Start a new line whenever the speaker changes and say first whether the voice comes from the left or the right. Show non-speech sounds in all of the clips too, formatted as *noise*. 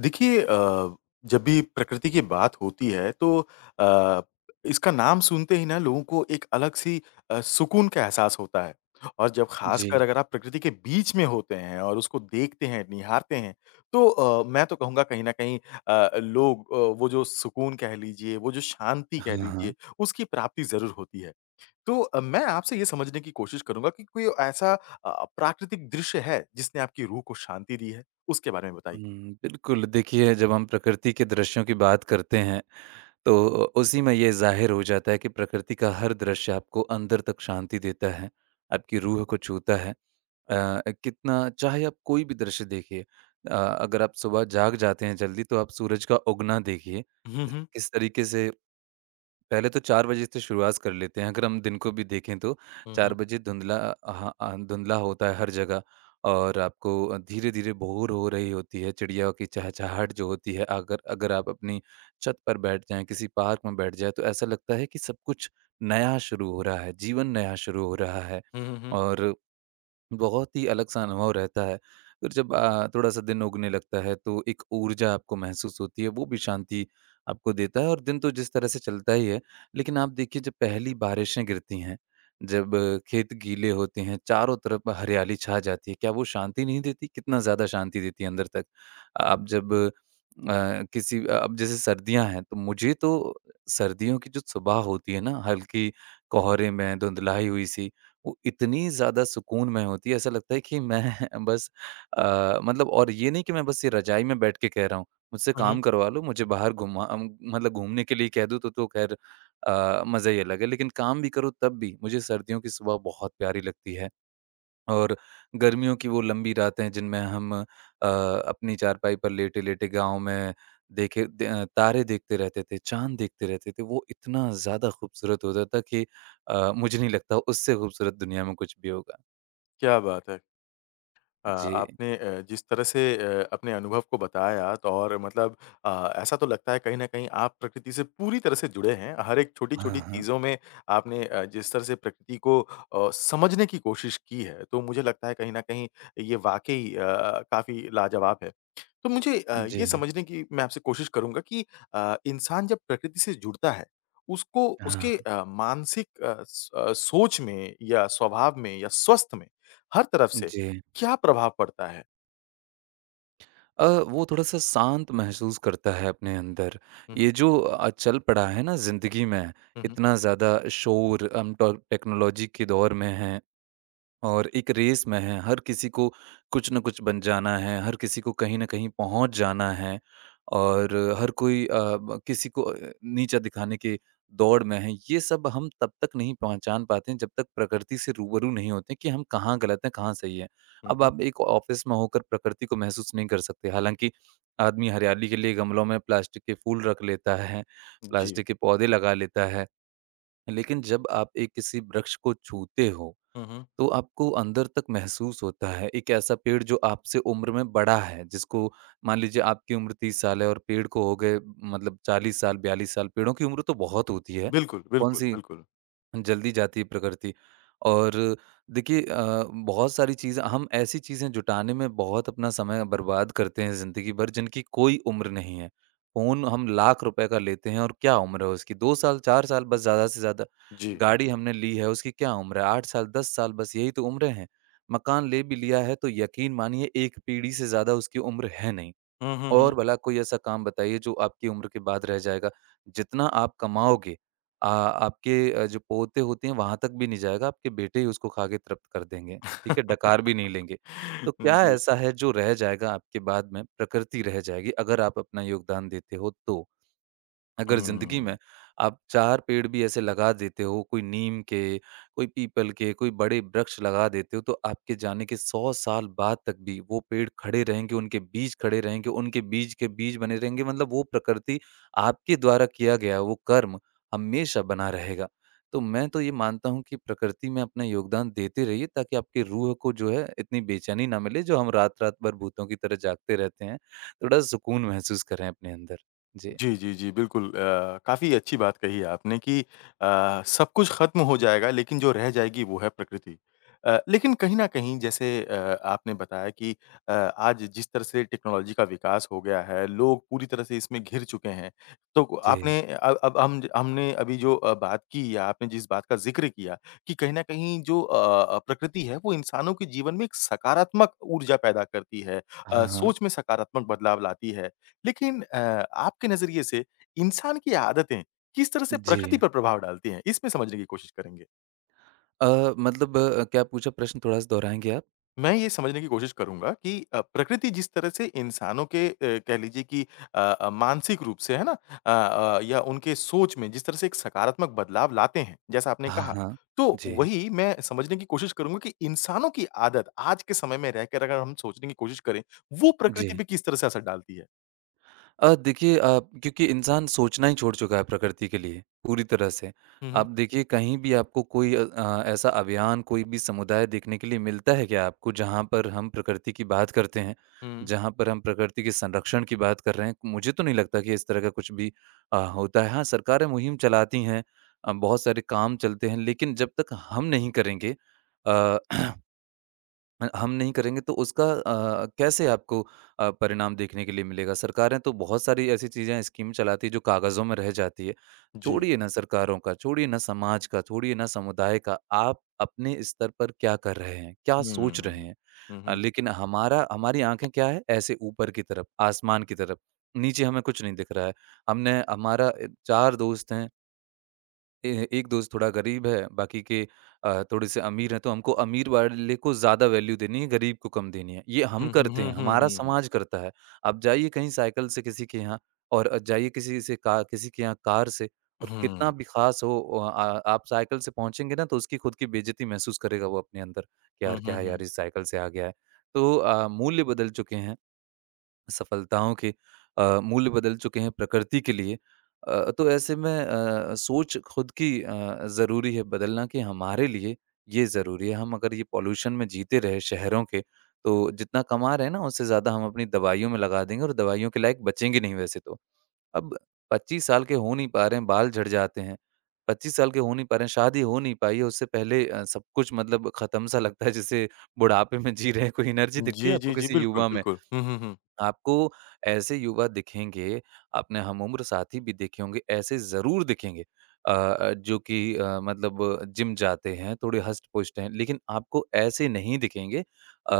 left: देखिए जब भी प्रकृति की बात होती है तो अ, इसका नाम सुनते ही ना लोगों को एक अलग-सी सुकून का एहसास होता है और जब ख़ासकर
right: जी,
left: अगर आप प्रकृति के बीच में होते हैं और उसको देखते हैं, निहारते हैं, तो मैं तो कहूँगा कहीं न कहीं लोग वो जो सुकून कह लीजिए, वो जो शांति कह
right: हाँ, हाँ।
left: लीजिए, उसकी प्राप्ति ज़रूर होती है। तो मैं आपसे ये समझने की कोशिश करूँगा कि कोई ऐसा प्राकृतिक दृश्य है जिसने आपकी रूह को शांति दी है? उसके बारे में बताइए।
right: बिल्कुल देखिए जब हम प्रकृति के दृश्यों की बात करते हैं, तो उसी में ये ज़ाहिर हो जाता है कि प्रकृति का हर दृश्य आपको अंदर तक शांति देता है, आपकी रूह को छूता है। कितना चाहे आप कोई भी दृश्य देखिए। अगर आप सुबह जाग जाते हैं जल्दी तो आप सूरज का उगना देखिए,
left: हुँ, हुँ।
right: किस तरीके से पहले तो 4 बजे से शुरुआत कर लेते हैं। अगर हम दिन को भी देखें तो
left: हुँ,
right: 4
left: हुँ।
right: बजे धुंधला। हाँ, धुंधला होता है हर जगह और आपको धीरे-धीरे भोर हो रही होती है। चिड़िया की चहचहाहट जो होती है, अगर अगर आप अपनी छत पर बैठ जाएँ, किसी पार्क में बैठ जाएँ, तो ऐसा लगता है कि सब कुछ नया शुरू हो रहा है, जीवन नया शुरू हो रहा है।
left: हुँ, हुँ, हुँ।
right: और बहुत ही अलग-सा अनुभव रहता है। फिर जब थोड़ा-सा दिन उगने लगता है तो एक ऊर्जा आपको महसूस होती है, वो भी शांति आपको देता है और दिन तो जिस तरह से चलता ही है। लेकिन आप देखिए जब पहली बारिशें गिरती हैं, जब खेत गीले होते हैं, चारों तरफ हरियाली छा जाती है, क्या वो शांति नहीं देती? कितना ज़्यादा शांति देती है अंदर तक। आप जब अ, किसी अ, अब जैसे सर्दियाँ हैं तो मुझे तो सर्दियों की जो सुबह होती है ना, हल्की कोहरे में धुंधलाई हुई-सी, वो इतनी ज़्यादा सुकून में होती है, ऐसा लगता है कि मैं *laughs* बस मतलब। और ये नहीं कि मैं बस ये रज़ाई में बैठ के कह रहा हूँ। मुझसे
left: हुँ, हुँ।
right: काम करवा लो, मुझे बाहर मतलब घूमने के लिए कह दो तो ख़ैर मज़ा ही अलग है। लेकिन काम भी करो तब भी मुझे सर्दियों की सुबह बहुत प्यारी लगती है। और गर्मियों की वो लंबी रातें जिनमें हम अपनी चारपाई पर लेटे-लेटे गाँव में तारे देखते रहते थे, चाँद देखते रहते थे, वो इतना ज़्यादा खूबसूरत होता था कि मुझे नहीं लगता उससे खूबसूरत दुनिया में कुछ भी होगा।
left: क्या बात है!
right: जी।
left: आपने जिस तरह से अपने अनुभव को बताया तो और मतलब ऐसा तो लगता है कहीं न कहीं आप प्रकृति से पूरी तरह से जुड़े हैं। हर एक
right: हाँ,
left: छोटी-छोटी
right: हाँ।
left: चीज़ों में आपने जिस तरह से प्रकृति को समझने की कोशिश की है, तो मुझे लगता है कहीं न कहीं ये वाक़ई काफ़ी लाजवाब है। तो मुझे
right: जी
left: ये
right: हाँ।
left: समझने की मैं आपसे कोशिश करूँगा कि इंसान जब प्रकृति से जुड़ता है, उसको उसके
right: हाँ,
left: मानसिक सोच में या स्वभाव में या स्वास्थ्य में हर तरफ से
right: जी।
left: क्या प्रभाव पड़ता है?
right: वो थोड़ा-सा शांत महसूस करता है अपने अंदर।
left: हुँ, हुँ।
right: ये जो चल पड़ा है ना ज़िंदगी में,
left: हुँ, हुँ।
right: इतना ज़्यादा शोर हम टो टेक्नोलॉजी के दौर में हैं। और एक रेस में है, हर किसी को कुछ न कुछ बन जाना है, हर किसी को कहीं न कहीं पहुँच जाना है और हर कोई अ, ब किसी को नीचा दिखाने के दौड़ में है। ये सब हम तब तक नहीं पहचान पाते हैं जब तक प्रकृति से रूबरू नहीं होते कि हम कहाँ गलत हैं, कहाँ सही हैं।
left: हुँ,
right: अब
left: हुँ।
right: आप एक ऑफ़िस में होकर प्रकृति को महसूस नहीं कर सकते। हालाँकि आदमी हरियाली के लिए गमलों में प्लास्टिक के फूल रख लेता है,
left: जी।
right: प्लास्टिक के पौधे लगा लेता है, लेकिन जब आप एक किसी वृक्ष को छूते हो
left: हुँ, हुँ।
right: तो आपको अंदर तक महसूस होता है, एक ऐसा पेड़ जो आपसे उम्र में बड़ा है, जिसको मान लीजिए आपकी उम्र 30 साल है और पेड़ को हो गए मतलब 40 साल, 42 साल। पेड़ों की उम्र तो बहुत होती है,
left: बिल्कुल,
right: कौन
left: बिल्कुल,
right: सी
left: बिल्कुल।
right: जल्दी जाती है प्रकृति। और देखिए बहुत सारी चीज़ें, हम ऐसी चीज़ें जुटाने में बहुत अपना समय बर्बाद करते हैं ज़िंदगी भर, जिनकी कोई उम्र नहीं है। फ़ोन हम लाख रुपए का लेते हैं और क्या उम्र है उसकी? 2 साल, 4 साल बस, ज़्यादा से ज़्यादा।
left: जी।
right: गाड़ी हमने ली है, उसकी क्या उम्र है? 8 साल, 10 साल, बस यही तो उम्रें हैं। मकान ले भी लिया है तो यकीन मानिए 1 पीढ़ी से ज़्यादा उसकी उम्र है नहीं।
left: हुँ, हुँ,
right: और
left: हुँ।
right: भला कोई ऐसा काम बताइए जो आपकी उम्र के बाद रह जाएगा। जितना आप कमाओगे आपके जो पोते होते हैं वहाँ तक भी नहीं जाएगा, आपके बेटे ही उसको खा के तृप्त कर देंगे, ठीक है?
left: *laughs*
right: डकार भी नहीं लेंगे। तो क्या
left: जी।
right: ऐसा है जो रह जाएगा आपके बाद में? प्रकृति रह जाएगी अगर आप अपना योगदान देते हो तो। अगर ज़िंदगी
left: हुँ।
right: में आप 4 पेड़ भी ऐसे लगा देते हो, कोई नीम के, कोई पीपल के, कोई बड़े वृक्ष लगा देते हो, तो आपके जाने के 100 साल बाद तक भी वो पेड़ खड़े रहेंगे, उनके बीज खड़े रहेंगे, उनके बीज के बीज बने रहेंगे, मतलब वो प्रकृति, आपके द्वारा किया गया वो कर्म हमेशा बना रहेगा। तो मैं तो ये मानता हूँ कि प्रकृति में अपना योगदान देते रहिए, ताकि आपकी रूह को जो है, इतनी बेचैनी ना मिले, जो हम रात-रात भर भूतों की तरह जागते रहते हैं। थोड़ा सुकून महसूस करें अपने अंदर। जी।
left: जी, जी, जी, बिल्कुल काफ़ी अच्छी बात कही है आपने कि सब कुछ खत्म हो जाएगा लेकिन जो रह जाएगी वो है प्रकृति। लेकिन कहीं न कहीं जैसे आपने बताया कि आज जिस तरह से टेक्नोलॉजी का विकास हो गया है, लोग पूरी तरह से इसमें घिर चुके हैं। तो
right: जी।
left: आपने अब हम हमने अभी जो बात की या आपने जिस बात का ज़िक्र किया कि कहीं न कहीं जो प्रकृति है वो इंसानों के जीवन में एक सकारात्मक ऊर्जा पैदा करती है।
right: हाँ, हाँ।
left: सोच में सकारात्मक बदलाव लाती है। लेकिन आपके नज़रिए से इंसान की आदतें किस तरह से
right: जी।
left: प्रकृति पर प्रभाव डालती हैं? इसमें समझने की कोशिश करेंगे।
right: अ, मतलब, क्या पूछा प्रश्न थोड़ा-सा दोहराएँगे आप?
left: मैं ये समझने की कोशिश करूँगा कि प्रकृति जिस तरह से इंसानों के कह लीजिए कि मानसिक रूप से है ना? अ या उनके सोच में जिस तरह से एक सकारात्मक बदलाव लाते हैं, जैसा आपने
right: हाँ,
left: कहा।
right: हाँ।
left: तो
right: जी,
left: वही मैं समझने की कोशिश करूँगा कि इंसानों की आदत आज के समय में रहकर अगर हम सोचने की कोशिश करें, वो
right: जी।
left: प्रकृति पे किस तरह से असर डालती है?
right: देखिए, क्योंकि इंसान सोचना ही छोड़ चुका है प्रकृति के लिए, पूरी तरह से।
left: हुँ, हुँ।
right: आप देखिए कहीं भी आपको कोई ऐसा अभियान, कोई भी समुदाय देखने के लिए मिलता है क्या आपको, जहाँ पर हम प्रकृति की बात करते हैं,
left: हुँ।
right: जहाँ पर हम प्रकृति के संरक्षण की बात कर रहे हैं? मुझे तो नहीं लगता कि इस तरह का कुछ भी होता है। हाँ, सरकारें मुहिम चलाती हैं, बहुत सारे काम चलते हैं, लेकिन जब तक हम नहीं करेंगे अ *clears throat* हम नहीं करेंगे तो उसका कैसे आपको परिणाम देखने के लिए मिलेगा? सरकारें तो बहुत सारी ऐसी चीज़ें, स्कीम चलाती है जो कागज़ों में रह जाती है।
left: जी।
right: छोड़िए ना सरकारों का, छोड़िए ना समाज का, छोड़िए ना समुदाय का, आप अपने स्तर पर क्या कर रहे हैं? क्या सोच रहे
left: हुँ।
right: हैं?
left: हुँ, हुँ।
right: लेकिन हमारा हमारी आँखें क्या है? ऐसे ऊपर की तरफ, आसमान की तरफ, नीचे हमें कुछ नहीं दिख रहा है। हमने हमारा 4 दोस्त हैं। ए एक दोस्त थोड़ा गरीब है, बाकी के थोड़े से अमीर हैं, तो हमको अमीर वाले को ज़्यादा वैल्यू देनी है, गरीब को कम देनी है। ये हम
left: हुँ, हुँ,
right: करते
left: हुँ,
right: हैं,
left: हुँ,
right: हमारा
left: हुँ।
right: समाज करता है। आप जाइए कहीं साइकिल से किसी के यहाँ और जाइए किसी के यहाँ कार से, और कितना
left: हुँ।
right: भी ख़ास हो अ, आ आप साइकिल से पहुँचेंगे ना, तो उसकी खुद की बेइज़्ज़ती महसूस करेगा वो अपने अंदर कि
left: हुँ,
right: यार,
left: हुँ,
right: क्या है
left: हुँ।
right: यार, इस साइकिल से आ गया है। तो मूल्य बदल चुके हैं। सफलताओं के मूल्य बदल चुके हैं प्रकृति के लिए। तो ऐसे में सोच खुद की ज़रूरी है बदलना, कि हमारे लिए ये ज़रूरी है। हम अगर ये पॉल्यूशन में जीते रहे शहरों के, तो जितना कमा रहे हैं ना, उससे ज़्यादा हम अपनी दवाइयों में लगा देंगे, और दवाइयों के लायक बचेंगे नहीं वैसे तो। अब 25 साल के हो नहीं पा रहे हैं, बाल झड़ जाते हैं। 25 साल के हो नहीं पा रहे हैं, शादी हो नहीं पाई है, उससे पहले सब कुछ मतलब ख़त्म-सा लगता है, जैसे बुढ़ापे में जी रहे हैं। कोई एनर्जी दिखती है
left: जी,
right: आपको
left: जी, जी,
right: किसी
left: बिल्कुल,
right: युवा में?
left: बिल्कुल। हुँ, हुँ, हुँ।
right: आपको ऐसे युवा दिखेंगे, अपने हमउम्र साथी भी देखे होंगे, ऐसे ज़रूर दिखेंगे जो कि मतलब जिम जाते हैं, थोड़े हष्ट-पुष्ट हैं, लेकिन आपको ऐसे नहीं दिखेंगे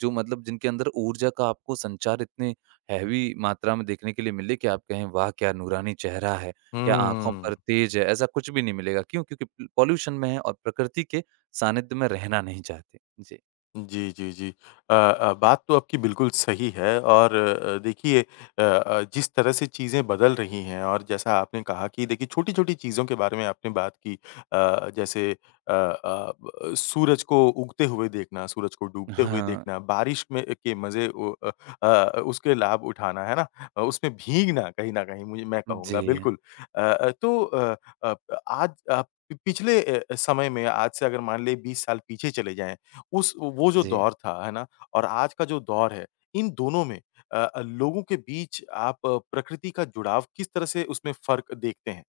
right: जो मतलब जिनके अंदर ऊर्जा का आपको संचार इतने हैवी मात्रा में देखने के लिए मिले कि आप कहें, "वाह! क्या नूरानी चेहरा है, क्या आँखों
left: हुँ।
right: पर तेज है।" ऐसा कुछ भी नहीं मिलेगा, क्यों? क्योंकि प पॉल्यूशन में हैं और प्रकृति के सानिध्य में रहना नहीं चाहते। जी।
left: जी, जी, जी। बात तो आपकी बिल्कुल सही है और देखिए जिस तरह से चीज़ें बदल रही हैं और जैसा आपने कहा कि देखिए छोटी-छोटी चीज़ों के बारे में आपने बात की जैसे अ अ, ब सूरज को उगते हुए देखना, सूरज को डूबते हुए
right: हाँ।
left: देखना, बारिश में के मज़े उसके लाभ उठाना, है ना? उसमें भीगना कहीं न कहीं मुझे मैं
right: जी,
left: कहूँगा बिल्कुल। तो अप आज आप पिछले समय में आज से अगर मान लें 20 साल पीछे चले जाएँ उस वो जो
right: जी।
left: दौर था, है ना? और आज का जो दौर है, इन दोनों में लोगों के बीच आप प्रकृति का जुड़ाव किस तरह से उसमें फ़र्क देखते हैं?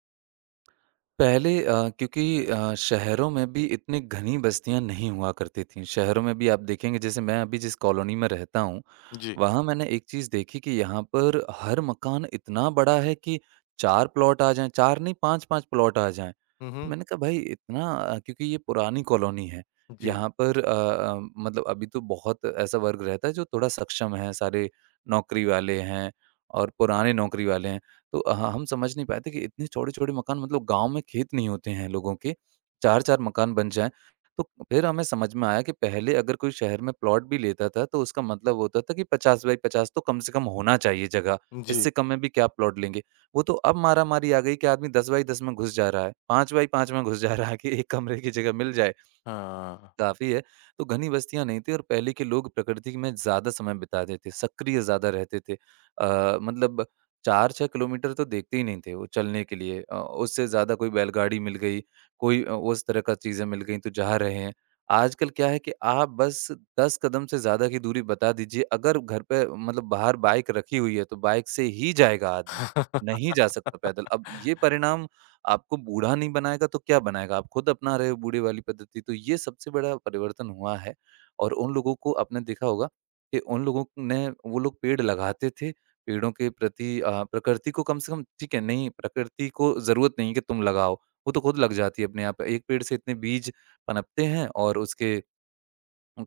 right: पहले क्योंकि शहरों में भी इतनी घनी बस्तियां नहीं हुआ करती थीं। शहरों में भी आप देखेंगे, जैसे मैं अभी जिस कॉलोनी में रहता हूँ,
left: जी।
right: वहाँ मैंने एक चीज़ देखी कि यहाँ पर हर मकान इतना बड़ा है कि 4 प्लॉट आ जाएँ, 4 नहीं 5-5 प्लॉट आ जाएँ।
left: हुँ,
right: तो
left: हुँ।
right: मैंने कहा भाई इतना, क्योंकि ये पुरानी कॉलोनी है,
left: जी।
right: यहाँ पर मतलब, अभी तो बहुत ऐसा वर्ग रहता है जो थोड़ा सक्षम है, सारे नौकरी वाले हैं, और पुराने नौकरी वाले हैं। तो अ, ह हम समझ नहीं पाए थे कि इतने छोटे-छोटे मकान, मतलब गाँव में खेत नहीं होते हैं लोगों के, 4-4 मकान बन जाएँ। तो फिर हमें समझ में आया कि पहले अगर कोई शहर में प्लॉट भी लेता था तो उसका मतलब होता था कि 50 बाई 50 तो कम से कम होना चाहिए जगह,
left: जी।
right: इससे कम में भी क्या प्लॉट लेंगे। वो तो अब मारामारी आ गई कि आदमी 10 बाई 10 में घुस जा रहा है, 5 बाई 5 में घुस जा रहा है कि 1 कमरे की जगह मिल जाए।
left: हाँ।
right: काफ़ी है, तो घनी बस्तियाँ नहीं थी, और पहले के लोग प्रकृति में ज़्यादा समय बिताते थे, सक्रिय ज़्यादा रहते थे। मतलब, 4-6 किलोमीटर तो देखते ही नहीं थे वो चलने के लिए, उससे ज़्यादा कोई बैलगाड़ी मिल गई, कोई उस तरह का चीज़ें मिल गई तो जा रहे हैं। आजकल क्या है कि आप बस 10 कदम से ज़्यादा की दूरी बता दीजिए, अगर घर पे मतलब बाहर बाइक रखी हुई है, तो बाइक से ही जाएगा आदमी, नहीं जा सकता पैदल। अब ये परिणाम आपको बूढ़ा नहीं बनाएगा तो क्या बनाएगा? आप खुद अपना रहे हो बूढ़े वाली पद्धति, तो ये सबसे बड़ा परिवर्तन हुआ है। और उन लोगों को आपने देखा होगा कि उन लोगों ने वो लोग पेड़ लगाते थे, पेड़ों के प्रति प्रकृति को कम से कम ठीक है, नहीं प्रकृति को ज़रूरत नहीं है कि तुम लगाओ, वो तो खुद लग जाती है अपने आप। एक पेड़ से इतने बीज पनपते हैं और उसके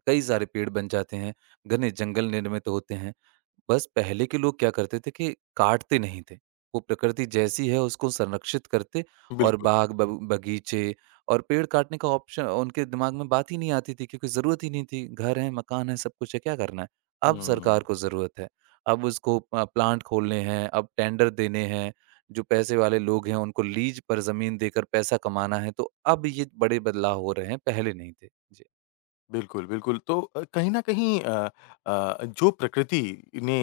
right: कई सारे पेड़ बन जाते हैं, घने जंगल निर्मित होते हैं। बस पहले के लोग क्या करते थे कि काटते नहीं थे। वो प्रकृति जैसी है उसको संरक्षित करते और
left: बिल्कुल।
right: बाग ब बगीचे और पेड़ काटने का ऑप्शन उनके दिमाग में बात ही नहीं आती थी क्योंकि ज़रूरत ही नहीं थी। घर है, मकान है, सब कुछ है, क्या करना है? अब
left: हुँ।
right: सरकार को ज़रूरत है। अब उसको प्लांट खोलने हैं, अब टेंडर देने हैं, जो पैसे वाले लोग हैं उनको लीज पर ज़मीन देकर पैसा कमाना है। तो अब ये बड़े बदलाव हो रहे हैं, पहले नहीं थे। जी।
left: बिल्कुल, बिल्कुल। तो कहीं न कहीं जो प्रकृति ने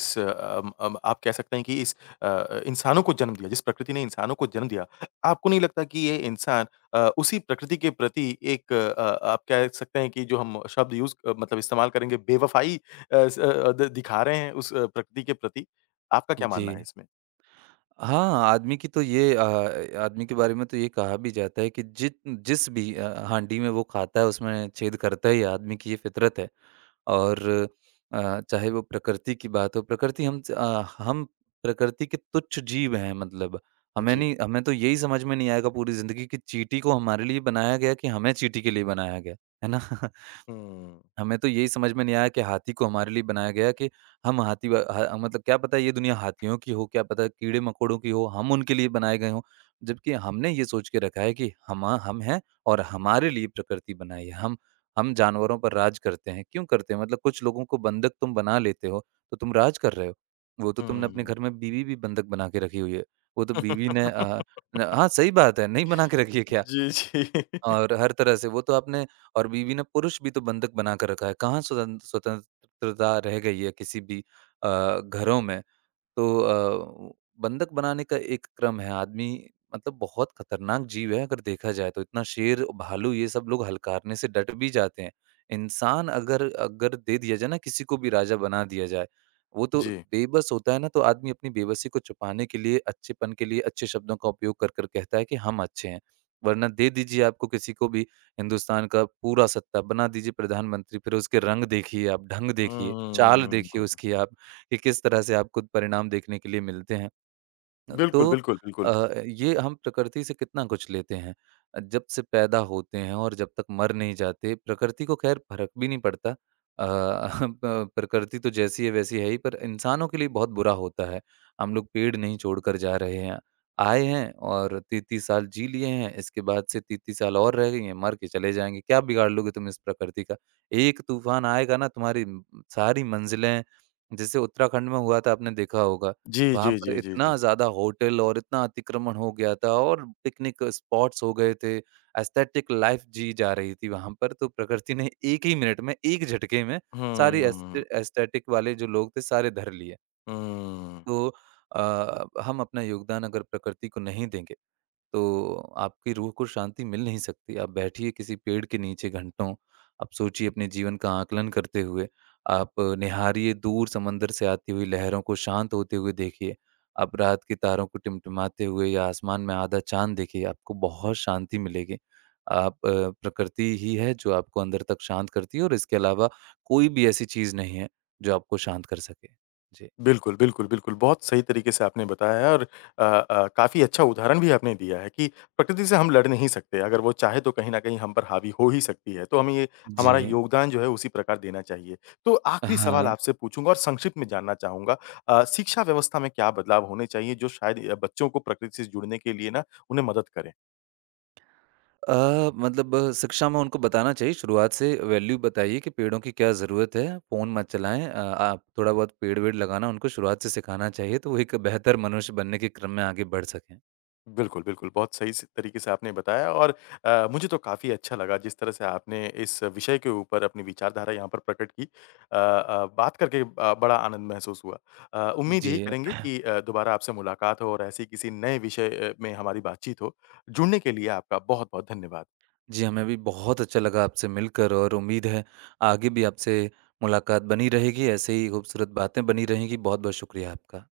left: आप कह सकते हैं कि इस इंसानों को जन्म दिया, जिस प्रकृति ने इंसानों को जन्म दिया, आपको नहीं लगता कि ये इंसान उसी प्रकृति के प्रति एक आप कह सकते हैं कि जो हम शब्द यूज़ अ, मतलब इस्तेमाल करेंगे बेवफ़ाई अ, स अ, द दिखा रहे हैं उस प्रकृति के प्रति? आपका क्या मानना है
right: जी।
left: इसमें?
right: हाँ, आदमी की तो ये आदमी के बारे में तो ये कहा भी जाता है कि जित जिस भी हांडी में वो खाता है उसमें छेद करता ही है, आदमी की ये फितरत है। और चाहे वो प्रकृति की बात हो, प्रकृति हम च अ, हम प्रकृति के तुच्छ जीव हैं मतलब। हमें
left: जी।
right: नहीं हमें तो यही समझ में नहीं आएगा पूरी ज़िंदगी कि चींटी को हमारे लिए बनाया गया कि हमें चींटी के लिए बनाया गया, है ना? *laughs*
left: हुँ,
right: हमें तो यही समझ में नहीं आया कि हाथी को हमारे लिए बनाया गया है कि हम हाथी व ह मतलब क्या पता ये दुनिया हाथियों की हो, क्या पता कीड़े-मकोड़ों की हो, हम उनके लिए बनाए गए हों। जबकि हमने ये सोच के रखा है कि हमा हम हैं और हमारे लिए प्रकृति बनाई है। हम जानवरों पर राज करते हैं। क्यों करते हैं? मतलब कुछ लोगों को बंधक तुम बना लेते हो, तो तुम राज कर रहे हो। वो तो तुमने अपने
left: हुँ।
right: घर में बीवी भी बंधक बना के रखी हुई है। वो तो बीवी ने
left: *laughs*
right: न हाँ, सही बात है, नहीं बना के रखी है क्या?
left: जी, जी।
right: और हर तरह से वो तो आपने और बीवी ने पुरुष भी तो बंधक बना कर रखा है। कहाँ स्वतंत्रता रह गई है किसी भी घरों में। तो बंधक बनाने का एक क्रम है। आदमी मतलब बहुत खतरनाक जीव है अगर देखा जाए तो। इतना शेर, भालू ये सब लोग हलकारने से डट भी जाते हैं। इंसान अगर अगर दे दिया जाए ना किसी को भी राजा बना दिया जाए, वो तो
left: जी।
right: बेबस होता है ना तो आदमी अपनी बेबसी को छुपाने के लिए, अच्छेपन के लिए अच्छे शब्दों का उपयोग कर कर कहता है कि हम अच्छे हैं। वरना दे दीजिए आपको किसी को भी हिंदुस्तान का पूरा सत्ता, बना दीजिए प्रधानमंत्री, फिर उसके रंग देखिए आप, ढंग देखिए, चाल देखिए
left: हुँ।
right: उसकी आप। कि किस तरह से आपको परिणाम देखने के लिए मिलते
left: बिल्कुल,
right: तो
left: बिल्कुल,
right: अ,
left: बिल्कुल।
right: ये हम प्रकृति से कितना कुछ लेते हैं। जब से पैदा होते हैं और जब तक मर नहीं जाते, प्रकृति को ख़ैर फ़र्क भी नहीं पड़ता। *laughs* प प्रकृति तो जैसी है वैसी है ही, पर इंसानों के लिए बहुत बुरा होता है। हम लोग पेड़ नहीं छोड़कर जा रहे हैं। आए हैं और 30-30 साल जी लिए हैं, इसके बाद से 30-30 साल और रह गई हैं, मर के चले जाएँगे। क्या बिगाड़ लोगे तुम इस प्रकृति का? एक तूफ़ान आएगा ना सारी मंज़िलें जैसे उत्तराखंड में हुआ था आपने देखा होगा
left: जी, जी,
right: वहाँ पर
left: जी, जी, जी।
right: इतना ज़्यादा होटल और इतना अतिक्रमण हो गया था और पिकनिक स्पॉट्स हो गए थे, एस्थेटिक लाइफ़ जी जा रही थी वहाँ पर, तो प्रकृति ने एक ही मिनट में, एक झटके में सारी
left: हुँ,
right: एस्थेटिक वाले जो लोग थे सारे धर लिए।
left: हुँ।
right: तो हम अपना योगदान अगर प्रकृति को नहीं देंगे तो आपकी रूह को शांति मिल नहीं सकती। आप बैठिए किसी पेड़ के नीचे घंटों, आप सोचिए अपने जीवन का आकलन करते हुए। आप निहारिए दूर समंदर से आती हुई लहरों को शांत होते हुए देखिए। आप रात के तारों को टिमटिमाते हुए या आसमान में आधा चाँद देखिए, आपको बहुत शांति मिलेगी। आप अ, प्रकृति ही है जो आपको अंदर तक शांत करती है और इसके अलावा कोई भी ऐसी चीज़ नहीं है, जो आपको शांत कर सके। जी।
left: बिल्कुल, बिल्कुल, बिल्कुल। बहुत सही तरीके से आपने बताया है और काफ़ी अच्छा उदाहरण भी आपने दिया है कि प्रकृति से हम लड़ नहीं सकते। अगर वो चाहे तो कहीं न कहीं हम पर हावी हो ही सकती है। तो हमें ये हमारा
right: जी।
left: योगदान जो है उसी प्रकार देना चाहिए। तो आखिरी सवाल
right: हाँ।
left: आपसे पूछूँगा और संक्षिप्त में जानना चाहूँगा शिक्षा व्यवस्था में क्या बदलाव होने चाहिए जो शायद बच्चों को प्रकृति से जुड़ने के लिए ना उन्हें मदद करें?
right: मतलब शिक्षा में उनको बताना चाहिए शुरुआत से वैल्यू बताइए कि पेड़ों की क्या ज़रूरत है, फ़ोन मत चलाएँ आप थोड़ा बहुत पेड़-वेड़ लगाना उनको शुरुआत से सिखाना चाहिए, तो वो एक बेहतर मनुष्य बनने के क्रम में आगे बढ़ सकें।
left: बिल्कुल, बिल्कुल। बहुत सही स तरीके से आपने बताया और मुझे तो काफ़ी अच्छा लगा जिस तरह से आपने इस विषय के ऊपर अपनी विचारधारा यहाँ पर प्रकट की। बात करके बड़ा आनंद महसूस हुआ। उम्मीद यही
right: जी।
left: करेंगे कि दोबारा आपसे मुलाकात हो और ऐसे ही किसी नए विषय में हमारी बातचीत हो। जुड़ने के लिए आपका बहुत-बहुत धन्यवाद।
right: जी, हमें भी बहुत अच्छा लगा आपसे मिलकर और उम्मीद है आगे भी आपसे मुलाकात बनी रहेगी, ऐसे ही खूबसूरत बातें बनी रहेंगी। बहुत-बहुत शुक्रिया आपका।